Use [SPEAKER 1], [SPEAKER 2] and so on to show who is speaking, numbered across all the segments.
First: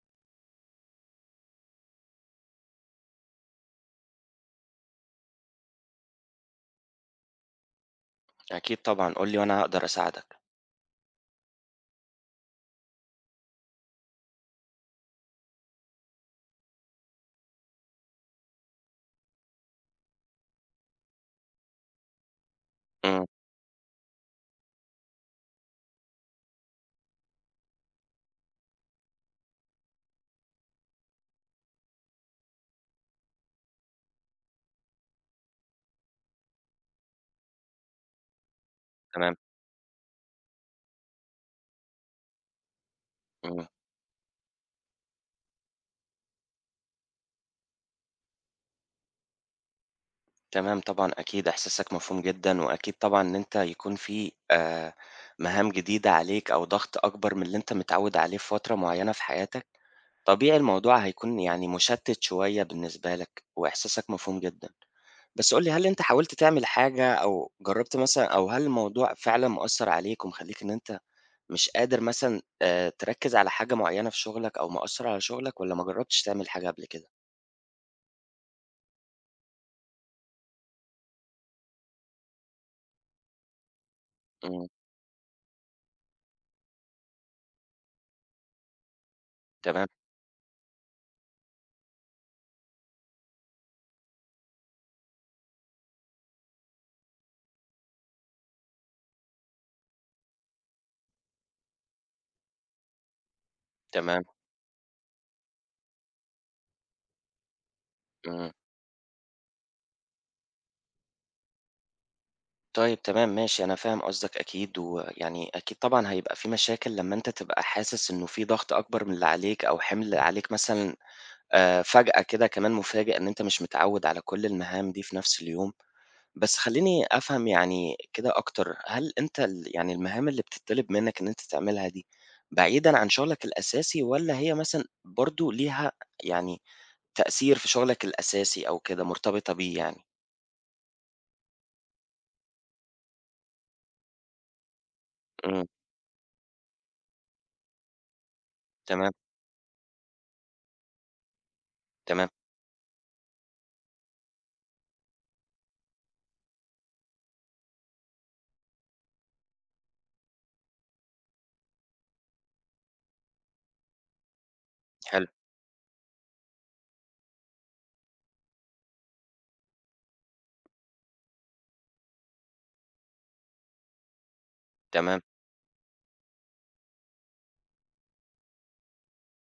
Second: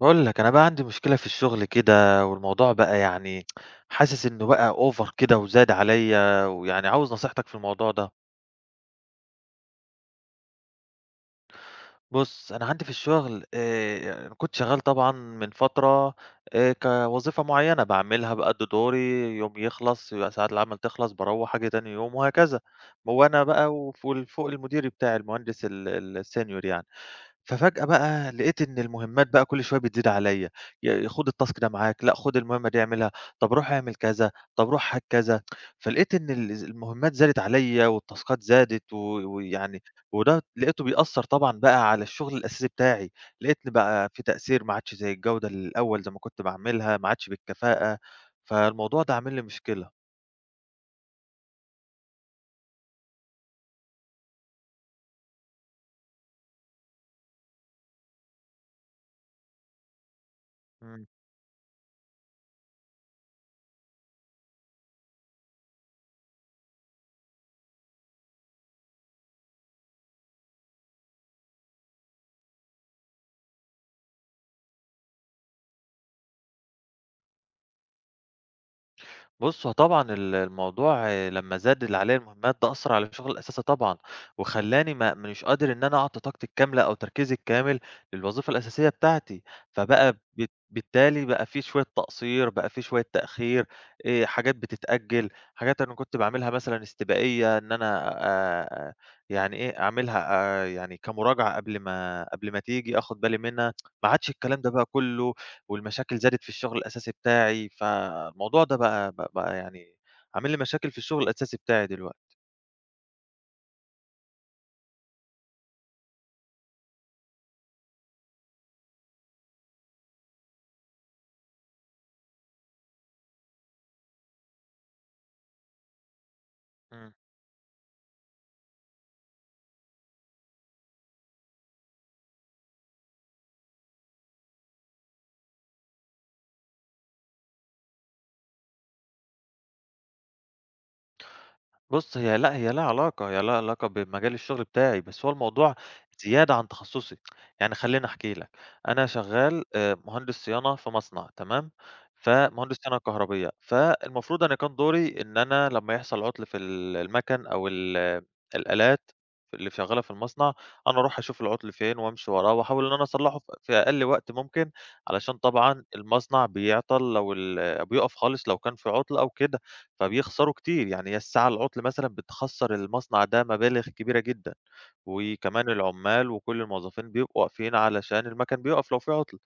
[SPEAKER 1] باقول لك، أنا بقى عندي مشكلة في الشغل كده، والموضوع بقى حاسس إنه بقى over كده وزاد عليَّ، ويعني عاوز نصيحتك في الموضوع ده.
[SPEAKER 2] أكيد طبعًا، قُل لي وأنا هاقدر أساعدك.
[SPEAKER 1] بُص، أنا عندي في الشغل كنت شغال طبعًا من فترة كوظيفة معينة باعملها بأدّي دوري، يوم يخلص يبقى ساعات العمل تخلص، باروّح آجي تاني يوم وهكذا.
[SPEAKER 2] إمم.
[SPEAKER 1] وأنا بقى وفوق ال فوق المدير بتاعي المهندس ال الsenior يعني. ففجأة بقى لقيت إن المهمات بقى كل شوية بتزيد عليّا، خُد الtask ده معاك، لأ خُد المهمة دي اعملها، طب روح اعمل كذا، طب روح هات كذا، فلقيت إن المهمات زادت عليّا والتاسكات زادت و
[SPEAKER 2] تمام.
[SPEAKER 1] ويعني وده لقيته بيأثّر طبعًا بقى على الشغل الأساسي بتاعي، لقيت
[SPEAKER 2] إمم.
[SPEAKER 1] إن بقى في تأثير ما عادش زي الجودة الأول زي ما كنت باعملها، ما عادش بالكفاءة، فالموضوع ده عامل لي مشكلة.
[SPEAKER 2] تمام، طبعًا أكيد إحساسك مفهوم جدًا، وأكيد طبعًا إن أنت يكون في مهام جديدة عليك أو ضغط أكبر من اللي أنت متعوّد عليه في فترة معيّنة في حياتك، طبيعي الموضوع
[SPEAKER 1] إمم.
[SPEAKER 2] هيكون يعني مشتِّت شوية بالنسبة لك، وإحساسك مفهوم جدًا. بس قُل لي هل أنت حاولت تعمل حاجة أو جرّبت مثلًا أو هل الموضوع فعلًا مأثّر عليك ومخلّيك إن أنت مش قادر مثلًا تركّز على حاجة معيّنة في شغلك أو مأثّر على شغلك والّا ما جرّبتش تعمل حاجة قبل كده؟
[SPEAKER 1] بُص، هو طبعًا الموضوع آه، لمّا زاد اللي عليّا المهمات ده أثّر على شغلي الأساسي طبعًا،
[SPEAKER 2] إمم.
[SPEAKER 1] وخلّاني ما مش قادر إن أنا أعطي طاقتي الكاملة أو تركيزي الكامل للوظيفة الأساسية بتاعتي،
[SPEAKER 2] تمام.
[SPEAKER 1] فبقى بت بالتالي بقى في شوية تقصير، بقى في شوية تأخير، حاجات بتتأجل، حاجات أنا كنت باعملها مثلًا استباقية إن أنا آآ، يعني إيه أعملها يعني كمراجعة قبل ما تيجي آخد بالي منها، ما
[SPEAKER 2] تمام.
[SPEAKER 1] عادش الكلام ده بقى كلّه والمشاكل زادت في الشغل الأساسي بتاعي،
[SPEAKER 2] إمم.
[SPEAKER 1] فالموضوع ده بقى يعني عامل لي مشاكل في الشغل الأساسي بتاعي دلوقتي.
[SPEAKER 2] طيب تمام ماشي، أنا فاهم قصدك أكيد، ويعني أكيد طبعًا هيبقى في مشاكل لمّا أنت تبقى حاسس إنه في ضغط أكبر من اللي عليك أو حِمل عليك مثلًا فجأة كده كمان مفاجئ إن أنت مش متعوّد على كل المهام دي في نفس اليوم. بس خلّيني
[SPEAKER 1] إمم.
[SPEAKER 2] أفهم يعني كده أكتر، هل أنت يعني المهام اللي بتطلب منّك إن أنت تعملها دي بعيدًا عن شغلك الأساسي والّا هي مثلًا برضه ليها يعني تأثير في شغلك الأساسي أو كده، مرتبطة بيه يعني؟
[SPEAKER 1] بُص، هي لأ، هي لها علاقة، هي لها علاقة بمجال الشغل بتاعي، بس هو
[SPEAKER 2] إمم.
[SPEAKER 1] الموضوع زيادة عن تخصُّصي، يعني خلّيني أحكي لك، أنا
[SPEAKER 2] تمام.
[SPEAKER 1] شغّال مهندس صيانة في مصنع تمام،
[SPEAKER 2] تمام.
[SPEAKER 1] فمهندس صيانة كهربية، فالمفروض أنا كان دوري إن أنا لمّا يحصل عُطل في المَكَن أو الآلات اللي شغّالة في المصنع، أنا أروح أشوف العُطل فين وأمشي وراه وأحاول إن أنا أصلّحه في أقل وقت ممكن،
[SPEAKER 2] حلو.
[SPEAKER 1] علشان طبعًا المصنع بيعطل لو بيُقف خالص لو كان في عُطل أو كده. فبيخسروا كتير، يعني هي الساعة العُطل مثلًا بتخسّر المصنع ده مبالغ كبيرة جدًا،
[SPEAKER 2] تمام.
[SPEAKER 1] وكمان العُمّال وكل الموظفين بيبقوا واقفين علشان المَكَن بيُقف لو في عُطل،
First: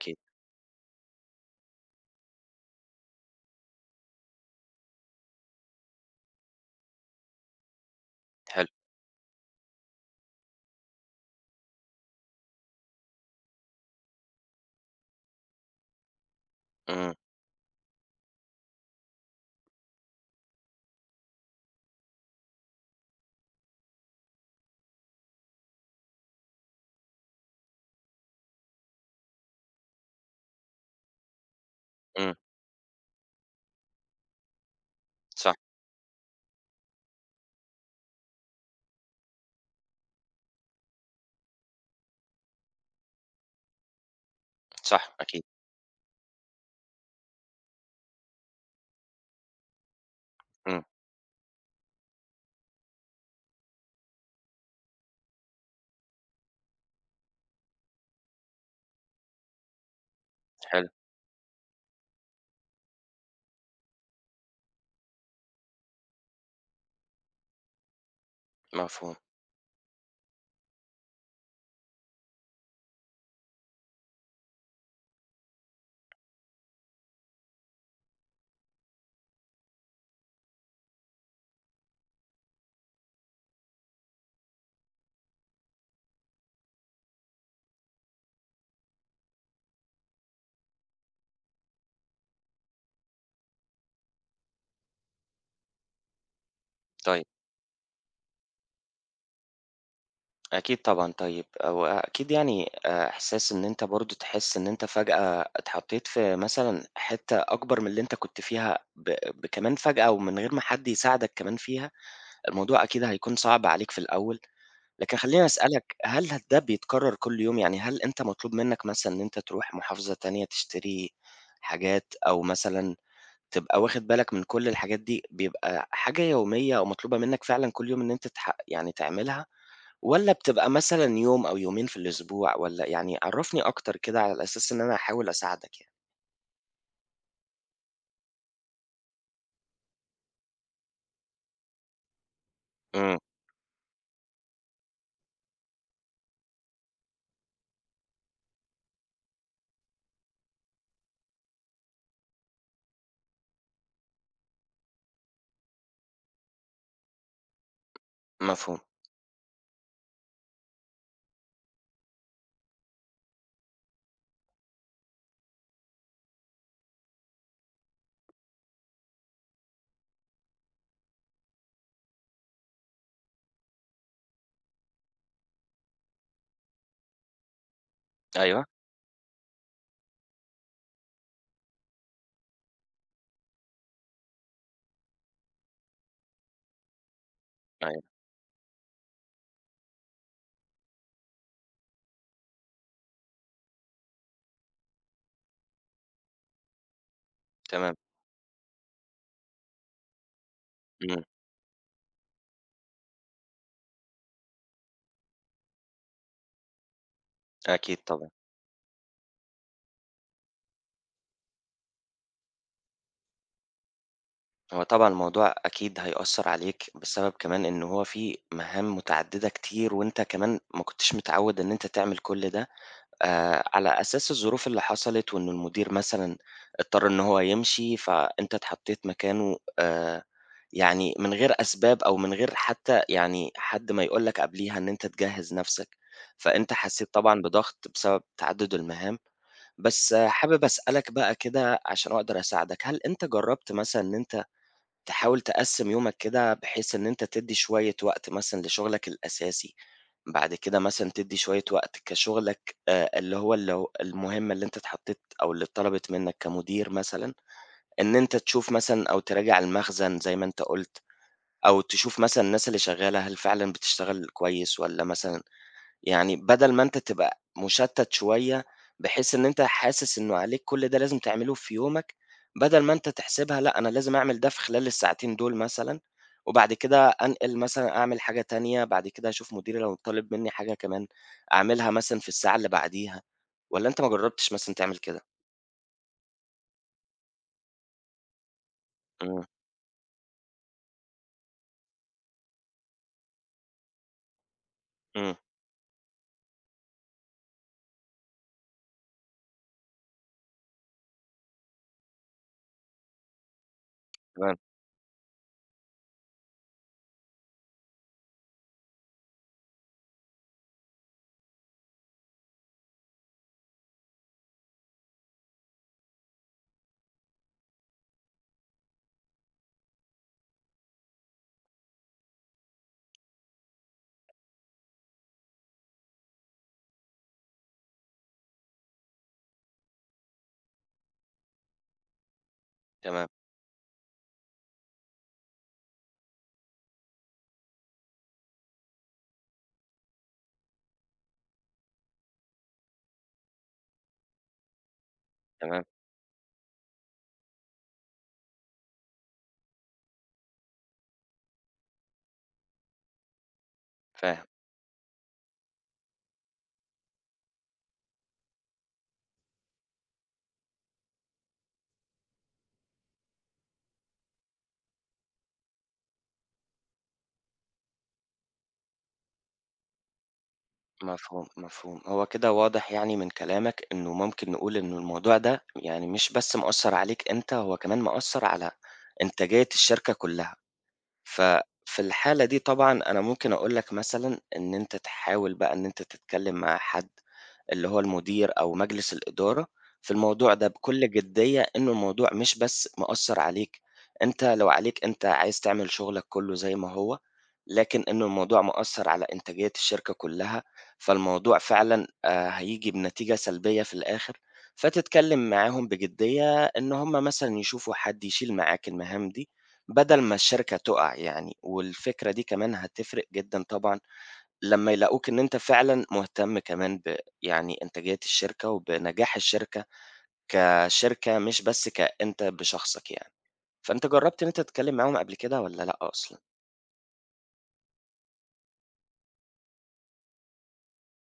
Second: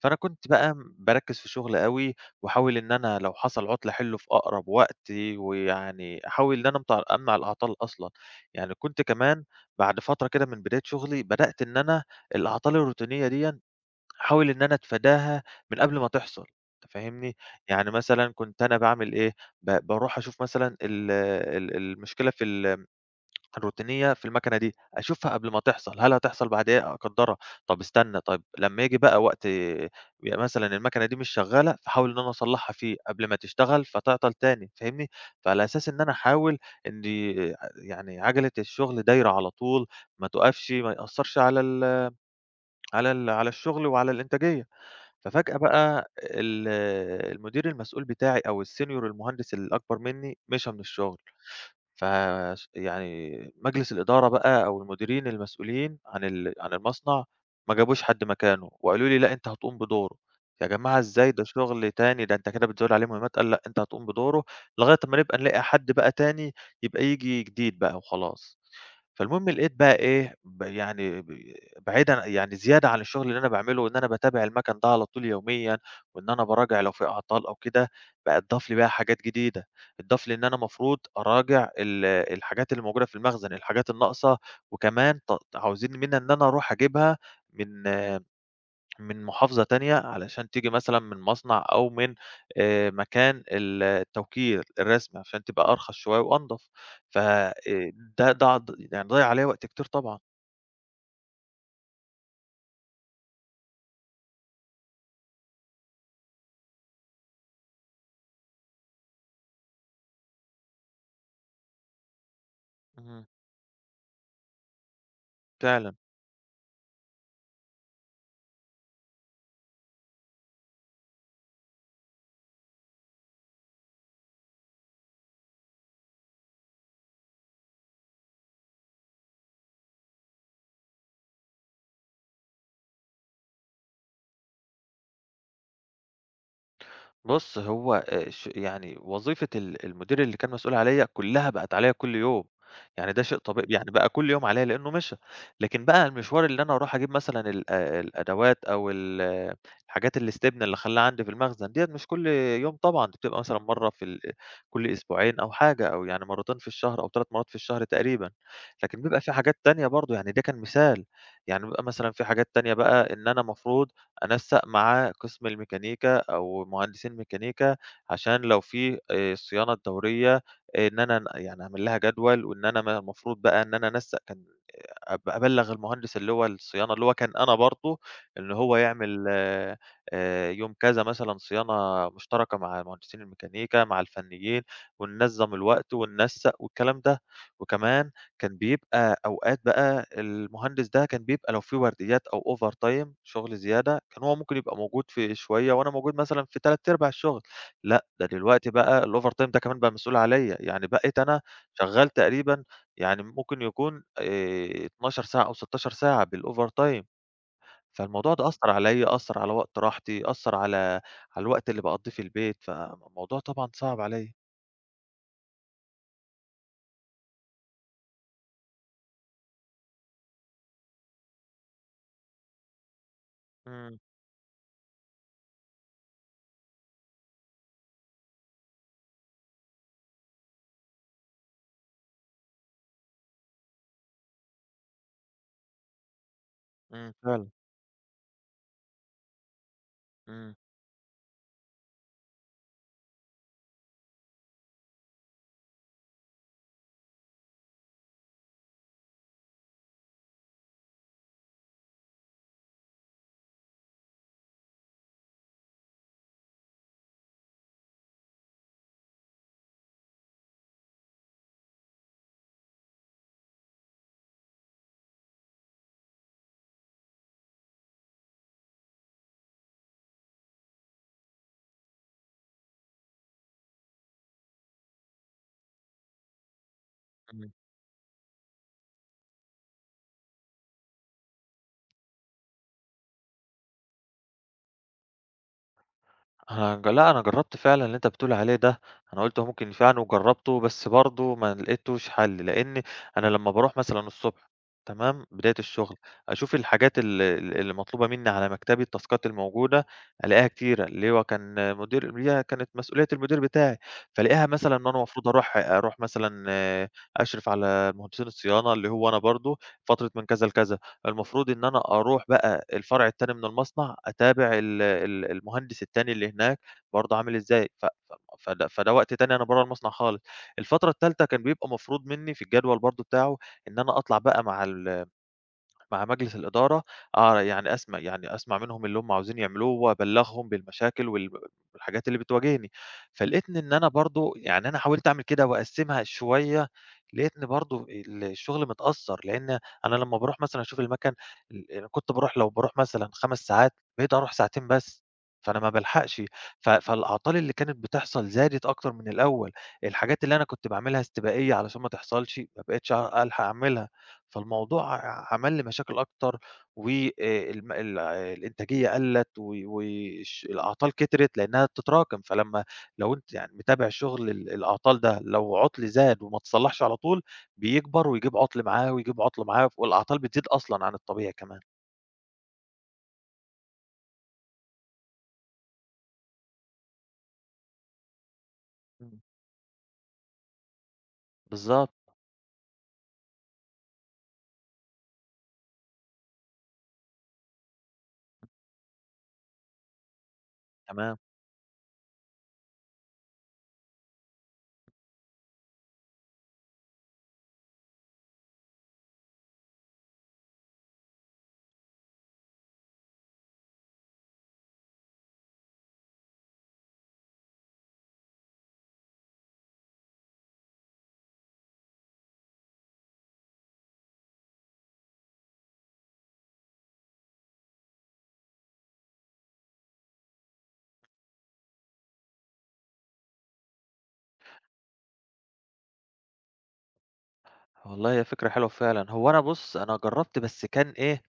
[SPEAKER 1] فأنا كنت بقى باركّز في الشغل أوي، واحاول إن أنا لو حصل عُطل أحلّه في أقرب وقت، ويعني أحاول إن أنا أمنع الأعطال أصلًا،
[SPEAKER 2] حلو.
[SPEAKER 1] يعني كنت كمان بعد فترة كده من بداية شغلي بدأت إن أنا الأعطال الروتينية ديًا أحاول إن أنا أتفاداها من قبل ما تحصل، أنت
[SPEAKER 2] إمم.
[SPEAKER 1] فاهمني؟ يعني مثلًا كنت أنا باعمل إيه، باروح أشوف مثلًا ال ال المشكلة في ال الروتينية في الماكينة دي، أشوفها قبل ما تحصل، هل هتحصل بعد إيه أقدّرها، طب استنى، طيب لمّا ييجي بقى وقت يبقى مثلًا الماكينة دي مش شغالة، فاحاول إن أنا
[SPEAKER 2] إمم.
[SPEAKER 1] أصلّحها فيه قبل ما تشتغل فتعطل تاني، فاهمني؟
[SPEAKER 2] صح.
[SPEAKER 1] فعلى أساس إن أنا أحاول إن يعني عجلة الشغل دايرة على طول، ما تُقفش، ما يأثّرش على ال على ال على الشغل وعلى الإنتاجية.
[SPEAKER 2] صح. أكيد.
[SPEAKER 1] ففجأة بقى المدير المسؤول بتاعي أو الsenior المهندس الأكبر منّي مشى من
[SPEAKER 2] إمم.
[SPEAKER 1] الشغل، ف ش يعني مجلس الإدارة بقى أو المديرين المسؤولين عن عن المصنع ما جابوش حد مكانه، وقالوا لي: "لأ، أنت هتقوم بدوره." يا
[SPEAKER 2] حلو.
[SPEAKER 1] جماعة إزاي ده شغل تاني، ده أنت كده بتزوّد عليه مهمات، قال: "لأ، أنت هتقوم بدوره لغاية أمّا نبقى نلاقي حد بقى تاني يبقى ييجي جديد بقى وخلاص."
[SPEAKER 2] مفهوم.
[SPEAKER 1] فالمهم لقيت بقى إيه، ب يعني ب بعيدًا يعني زيادة عن الشغل اللي أنا باعمله وإن أنا باتابع المَكَن ده على طول يوميًا وإن أنا باراجع لو في أعطال أو كده، بقى اتضاف لي بقى حاجات جديدة، اتضاف لي إن أنا المفروض أراجع الحاجات اللي موجودة في المخزن، الحاجات الناقصة وكمان عاوزين منّا إن أنا أروح أجيبها من من محافظة تانية علشان تيجي مثلًا من مصنع أو من مكان التوكيل الرسمي عشان تبقى أرخص شوية وأنضف، ف
[SPEAKER 2] طيب.
[SPEAKER 1] ده يعني ضيّع عليّا وقت كتير طبعًا.
[SPEAKER 2] أكيد طبعًا، طيب هو أكيد يعني إحساس إن أنت برضه تحس إن أنت فجأة اتحطيت في مثلًا حتّة أكبر من اللي أنت كنت فيها ب ب كمان فجأة ومن غير ما حد يساعدك كمان فيها، الموضوع أكيد
[SPEAKER 1] اهم،
[SPEAKER 2] هيكون صعب عليك في الأول، لكن خلّيني
[SPEAKER 1] فعلًا.
[SPEAKER 2] أسألك هل ده بيتكرر كل يوم؟ يعني هل أنت مطلوب منك مثلًا إن أنت تروح محافظة تانية تشتري حاجات أو مثلًا تبقى واخد بالك من كل الحاجات دي، بيبقى حاجة يومية أو مطلوبة منّك فعلًا كل يوم إن أنت تح يعني تعملها، والّا بتبقى مثلًا يوم أو يومين في الأسبوع والّا يعني عرّفني أكتر كده على أساس إن أنا أحاول أساعدك يعني؟
[SPEAKER 1] بُص، هو ش يعني وظيفة المدير اللي كان مسؤول عليَّ كلّها بقت عليَّ كل يوم، يعني
[SPEAKER 2] إمم.
[SPEAKER 1] ده شيء طبيعي يعني بقى كل يوم عليَّ لإنه مشى، لكن بقى المشوار اللي أنا أروح أجيب مثلًا ال الأدوات أو آه، الحاجات الاستبنة اللي أخلّيها عندي في المخزن ديّة مش كل يوم طبعًا، دي بتبقى مثلًا مرّة في ال كل أسبوعين أو حاجة أو يعني مرّتين في الشهر أو 3 مرّات في الشهر تقريبًا،
[SPEAKER 2] مفهوم.
[SPEAKER 1] لكن بيبقى في حاجات تانية برضه، يعني ده كان مثال، يعني بيبقى مثلًا في حاجات تانية بقى إن أنا المفروض أنسَّق معاه قسم الميكانيكا أو مهندسين ميكانيكا، عشان لو في الصيانة الدورية آه، إن أنا يعني أعمل لها جدول، وإن أنا المفروض بقى إن أنا أنسَّق كان أبلّغ المهندس اللي هو الصيانة، اللي هو كان أنا برضه، إن
[SPEAKER 2] أيوه.
[SPEAKER 1] هو يعمل يوم كذا مثلًا صيانة مشتركة مع مهندسين الميكانيكا، مع الفنيين، وننظّم الوقت وننسّق والكلام ده. وكمان
[SPEAKER 2] أيوه.
[SPEAKER 1] كان بيبقى أوقات بقى المهندس ده كان بيبقى لو في ورديات أو over time شغل زيادة، كان هو ممكن يبقى موجود في شوية وأنا موجود مثلًا في 3/4 الشغل،
[SPEAKER 2] تمام.
[SPEAKER 1] لأ، ده دلوقتي بقى الovertime ده كمان بقى مسؤول عليّا، يعني بقيت
[SPEAKER 2] إمم.
[SPEAKER 1] أنا شغّال تقريبًا يعني ممكن يكون 12 ساعة أو 16 ساعة بالovertime.
[SPEAKER 2] أكيد طبعًا.
[SPEAKER 1] فالموضوع ده أثّر عليّا، أثّر على وقت راحتي، أثّر على الوقت اللي باقضّيه في البيت، فالموضوع طبعًا صعب عليّا.
[SPEAKER 2] هو طبعًا الموضوع أكيد هيأثّر عليك بسبب كمان إن هو في مهام متعددة كتير، وأنت كمان ما كنتش متعوّد إن أنت تعمل كل ده. على
[SPEAKER 1] إمم،
[SPEAKER 2] أساس الظروف اللي حصلت وإن المدير مثلًا اضطر إن هو يمشي، فأنت اتحطيت مكانه يعني من غير أسباب أو من غير حتى يعني حد ما يقول لك قبليها إن أنت تجهّز نَفْسك، فأنت
[SPEAKER 1] إمم،
[SPEAKER 2] حسّيت طبعًا
[SPEAKER 1] فعلًا،
[SPEAKER 2] بضغط بسبب تعدُّد المهام. بس آه،
[SPEAKER 1] إمم،
[SPEAKER 2] حابب أسألك بقى كده عشان أقدر أساعدك، هل أنت جرّبت مثلًا إن أنت تحاول تقسّم يومك كده بحيث إن أنت تدّي شوية وقت مثلًا لشغلك الأساسي، بعد كده مثلًا تدّي شوية وقت كشغلك اللي هو اللي المهمة اللي أنت اتحطيت أو اللي اتطلبت منّك كمدير مثلًا، إن أنت تشوف مثلًا أو تراجع المخزن زي ما أنت قُلت، أو تشوف مثلًا الناس اللي شغّالة هل فعلًا بتشتغل كويس والّا مثلًا يعني بدل ما أنت تبقى مُشتَّت شوية، بحيث إن أنت حاسس إنه عليك كل ده لازم تعمله في يومك، بدل ما أنت تحسبها لأ، أنا لازم أعمل ده في خلال الساعتين دول مثلًا، وبعد كده
[SPEAKER 1] إمم.
[SPEAKER 2] أنقل مثلًا أعمل حاجة تانية، بعد كده أشوف مديري لو طالب منّي حاجة كمان أعملها مثلًا في الساعة اللي بعديها، والّا أنت ما جرّبتش مثلًا تعمل كده؟
[SPEAKER 1] أنا ج لأ، أنا جرّبت فعلًا اللي أنت بتقول عليه ده، أنا قُلت
[SPEAKER 2] إمم.
[SPEAKER 1] هو ممكن ينفعني وجرّبته، بس برضه ما لقيتوش حل، لإن أنا لمّا باروح مثلًا الصبح تمام،
[SPEAKER 2] إمم.
[SPEAKER 1] بداية الشغل، أشوف الحاجات ال ال اللي مطلوبة مني على مكتبي، التاسكات الموجودة، ألاقيها كتيرة، اللي هو كان مدير اللي هي كانت مسؤولية المدير بتاعي، فالاقيها
[SPEAKER 2] تمام.
[SPEAKER 1] مثلًا إن أنا المفروض أروح مثلًا آه، أشرف على مهندسين الصيانة اللي هو أنا برضه، فترة من كذا لكذا. المفروض إن أنا أروح بقى الفرع التاني من المصنع، أتابع ال ال المهندس التاني اللي هناك برضه عامل إزاي، ف ف فده فده وقت تاني أنا برّه المصنع خالص. الفترة التالتة كان بيبقى مفروض منّي في الجدول برضه بتاعه إن أنا أطلع بقى مع مع مجلس الإدارة آه، يعني أسمع منهم اللي هم عاوزين يعملوه وأبلّغهم بالمشاكل والحاجات اللي بتواجهني،
[SPEAKER 2] تمام.
[SPEAKER 1] فلقيت إن أنا برضه يعني أنا حاولت أعمل كده وأقسّمها شوية، لقيتني برضه الشغل متأثّر، لإن أنا لمّا باروح مثلًا أشوف المكن أنا كنت باروح لو باروح مثلًا 5 ساعات، بقيت أروح ساعتين بس، فأنا ما
[SPEAKER 2] تمام.
[SPEAKER 1] بالحقش، فالأعطال اللي كانت بتحصل زادت أكتر من الأول، الحاجات اللي أنا كنت باعملها استباقية علشان ما تحصلش، ما بقيتش ألحق أعملها.
[SPEAKER 2] فاهم.
[SPEAKER 1] فالموضوع عمل لي مشاكل أكتر و الم ال الإنتاجية قَلّت و الأعطال كترت لإنّها بتتراكم، فلمّا لو أنت يعني متابع شغل الأعطال ده، لو عُطل زاد وما اتصلّحش على طول، بيكبر ويجيب عُطل معاه، ويجيب عُطل معاه، والأعطال بتزيد أصلًا عن الطبيعي
[SPEAKER 2] مفهوم.
[SPEAKER 1] كمان.
[SPEAKER 2] مفهوم. هو كده واضح يعني من كلامك إنه ممكن نقول إنه الموضوع ده يعني مش بس مأثّر عليك أنت، هو كمان مأثّر على
[SPEAKER 1] إمم.
[SPEAKER 2] إنتاجية الشركة كلّها.
[SPEAKER 1] بالضبط،
[SPEAKER 2] ففي الحالة دي طبعًا أنا ممكن أقول لك مثلًا إن أنت تحاول بقى إن أنت تتكلّم مع حد اللي هو المدير أو مجلس الإدارة في الموضوع ده بكل
[SPEAKER 1] تمام.
[SPEAKER 2] جدية إنه الموضوع مش بس مأثّر عليك أنت، لو عليك أنت عايز تعمل شغلك كلّه زي ما هو، لكن إنه الموضوع مأثّر على إنتاجية الشركة كلّها، فالموضوع فعلًا هييجي بنتيجة سلبية في الآخر، فتتكلّم معاهم بجدية إن هم مثلًا يشوفوا حد يشيل معاك المهام دي بدل ما الشركة تُقع يعني، والفكرة دي كمان هتفرق جدًا طبعًا لمّا يلاقوك إن أنت فعلًا مهتم كمان يعني إنتاجية الشركة وبنجاح الشركة كشركة، مش بس كأنت بشخصك يعني. فأنت جرّبت إن أنت تتكلّم معاهم قبل كده والّا لأ أصلًا؟
[SPEAKER 1] والله هي فكرة حلوة فعلًا. هو أنا بُص، أنا جرّبت بس كان إيه،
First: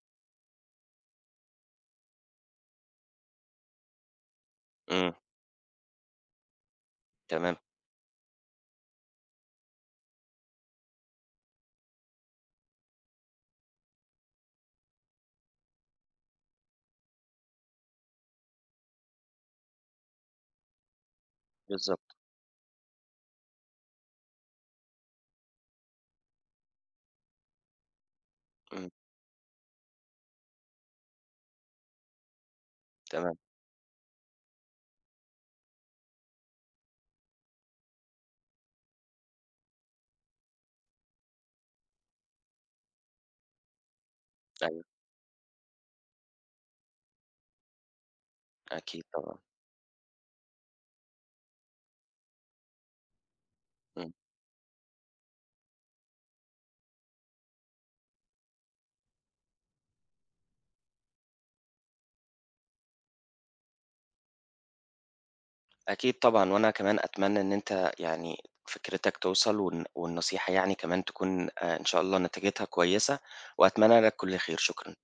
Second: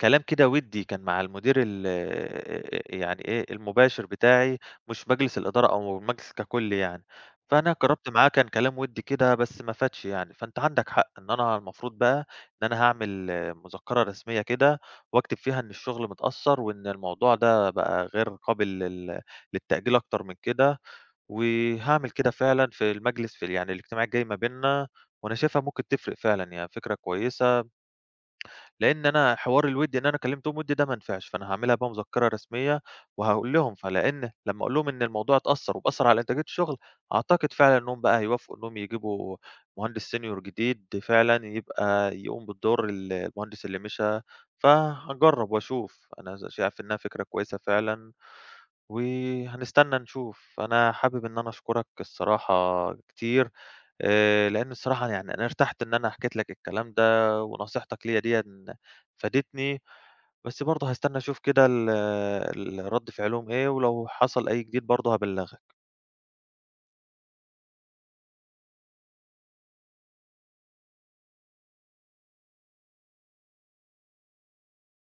[SPEAKER 1] كلام كده ودّي كان مع المدير يعني إيه، المباشر بتاعي، مش
[SPEAKER 2] إمم.
[SPEAKER 1] مجلس الإدارة أو المجلس ككل يعني.
[SPEAKER 2] تمام.
[SPEAKER 1] فأنا جرّبت معاه كان كلام ودّي كده بس ما فادش يعني، فأنت عندك حق إن أنا المفروض بقى إن أنا هاعمل مذكرة رسمية كده واكتب فيها إن الشغل متأثّر وإن الموضوع ده بقى غير قابل للتأجيل أكتر من كده، وهاعمل
[SPEAKER 2] بالضبط.
[SPEAKER 1] كده فعلًا في المجلس في ال يعني الاجتماع الجاي ما بيننا، وأنا شايفها ممكن تفرق فعلًا، هي فكرة كويسة
[SPEAKER 2] إمم.
[SPEAKER 1] لإن أنا حوار الوِدّ إن أنا كلمتهم وِدّ ده ما نفعش، فأنا هاعملها بقى مذكرة رسمية
[SPEAKER 2] تمام.
[SPEAKER 1] وهاقول لهم، فلإن لمّا أقول لهم إن الموضوع اتأثّر وبأثّر على إنتاجية الشغل، أعتقد فعلًا إنهم بقى هيوافقوا إنهم يجيبوا مهندس senior جديد فعلًا يبقى يقوم بدور المهندس اللي مشى،
[SPEAKER 2] أيوه.
[SPEAKER 1] فهاجرّب وأشوف، أنا ز شايف إنها فكرة كويسة فعلًا
[SPEAKER 2] أكيد طبعًا.
[SPEAKER 1] وهنستنى نشوف. أنا حابب إن أنا أشكرك الصراحة كتير،
[SPEAKER 2] إمم.
[SPEAKER 1] لإن الصراحة يعني أنا ارتحت إن أنا حكيت لك الكلام ده، ونصيحتك ليّا ديًا فادتني، بس برضه هاستنى أشوف كده ال ال رد فعلهم إيه، ولو حصل أي جديد برضه هابلّغك.
[SPEAKER 2] أكيد طبعًا، وأنا كمان أتمنى إن أنت يعني فكرتك توصل والنصيحة يعني كمان تكون إن شاء الله نتيجتها كويسة، وأتمنى لك كل خير، شكرًا.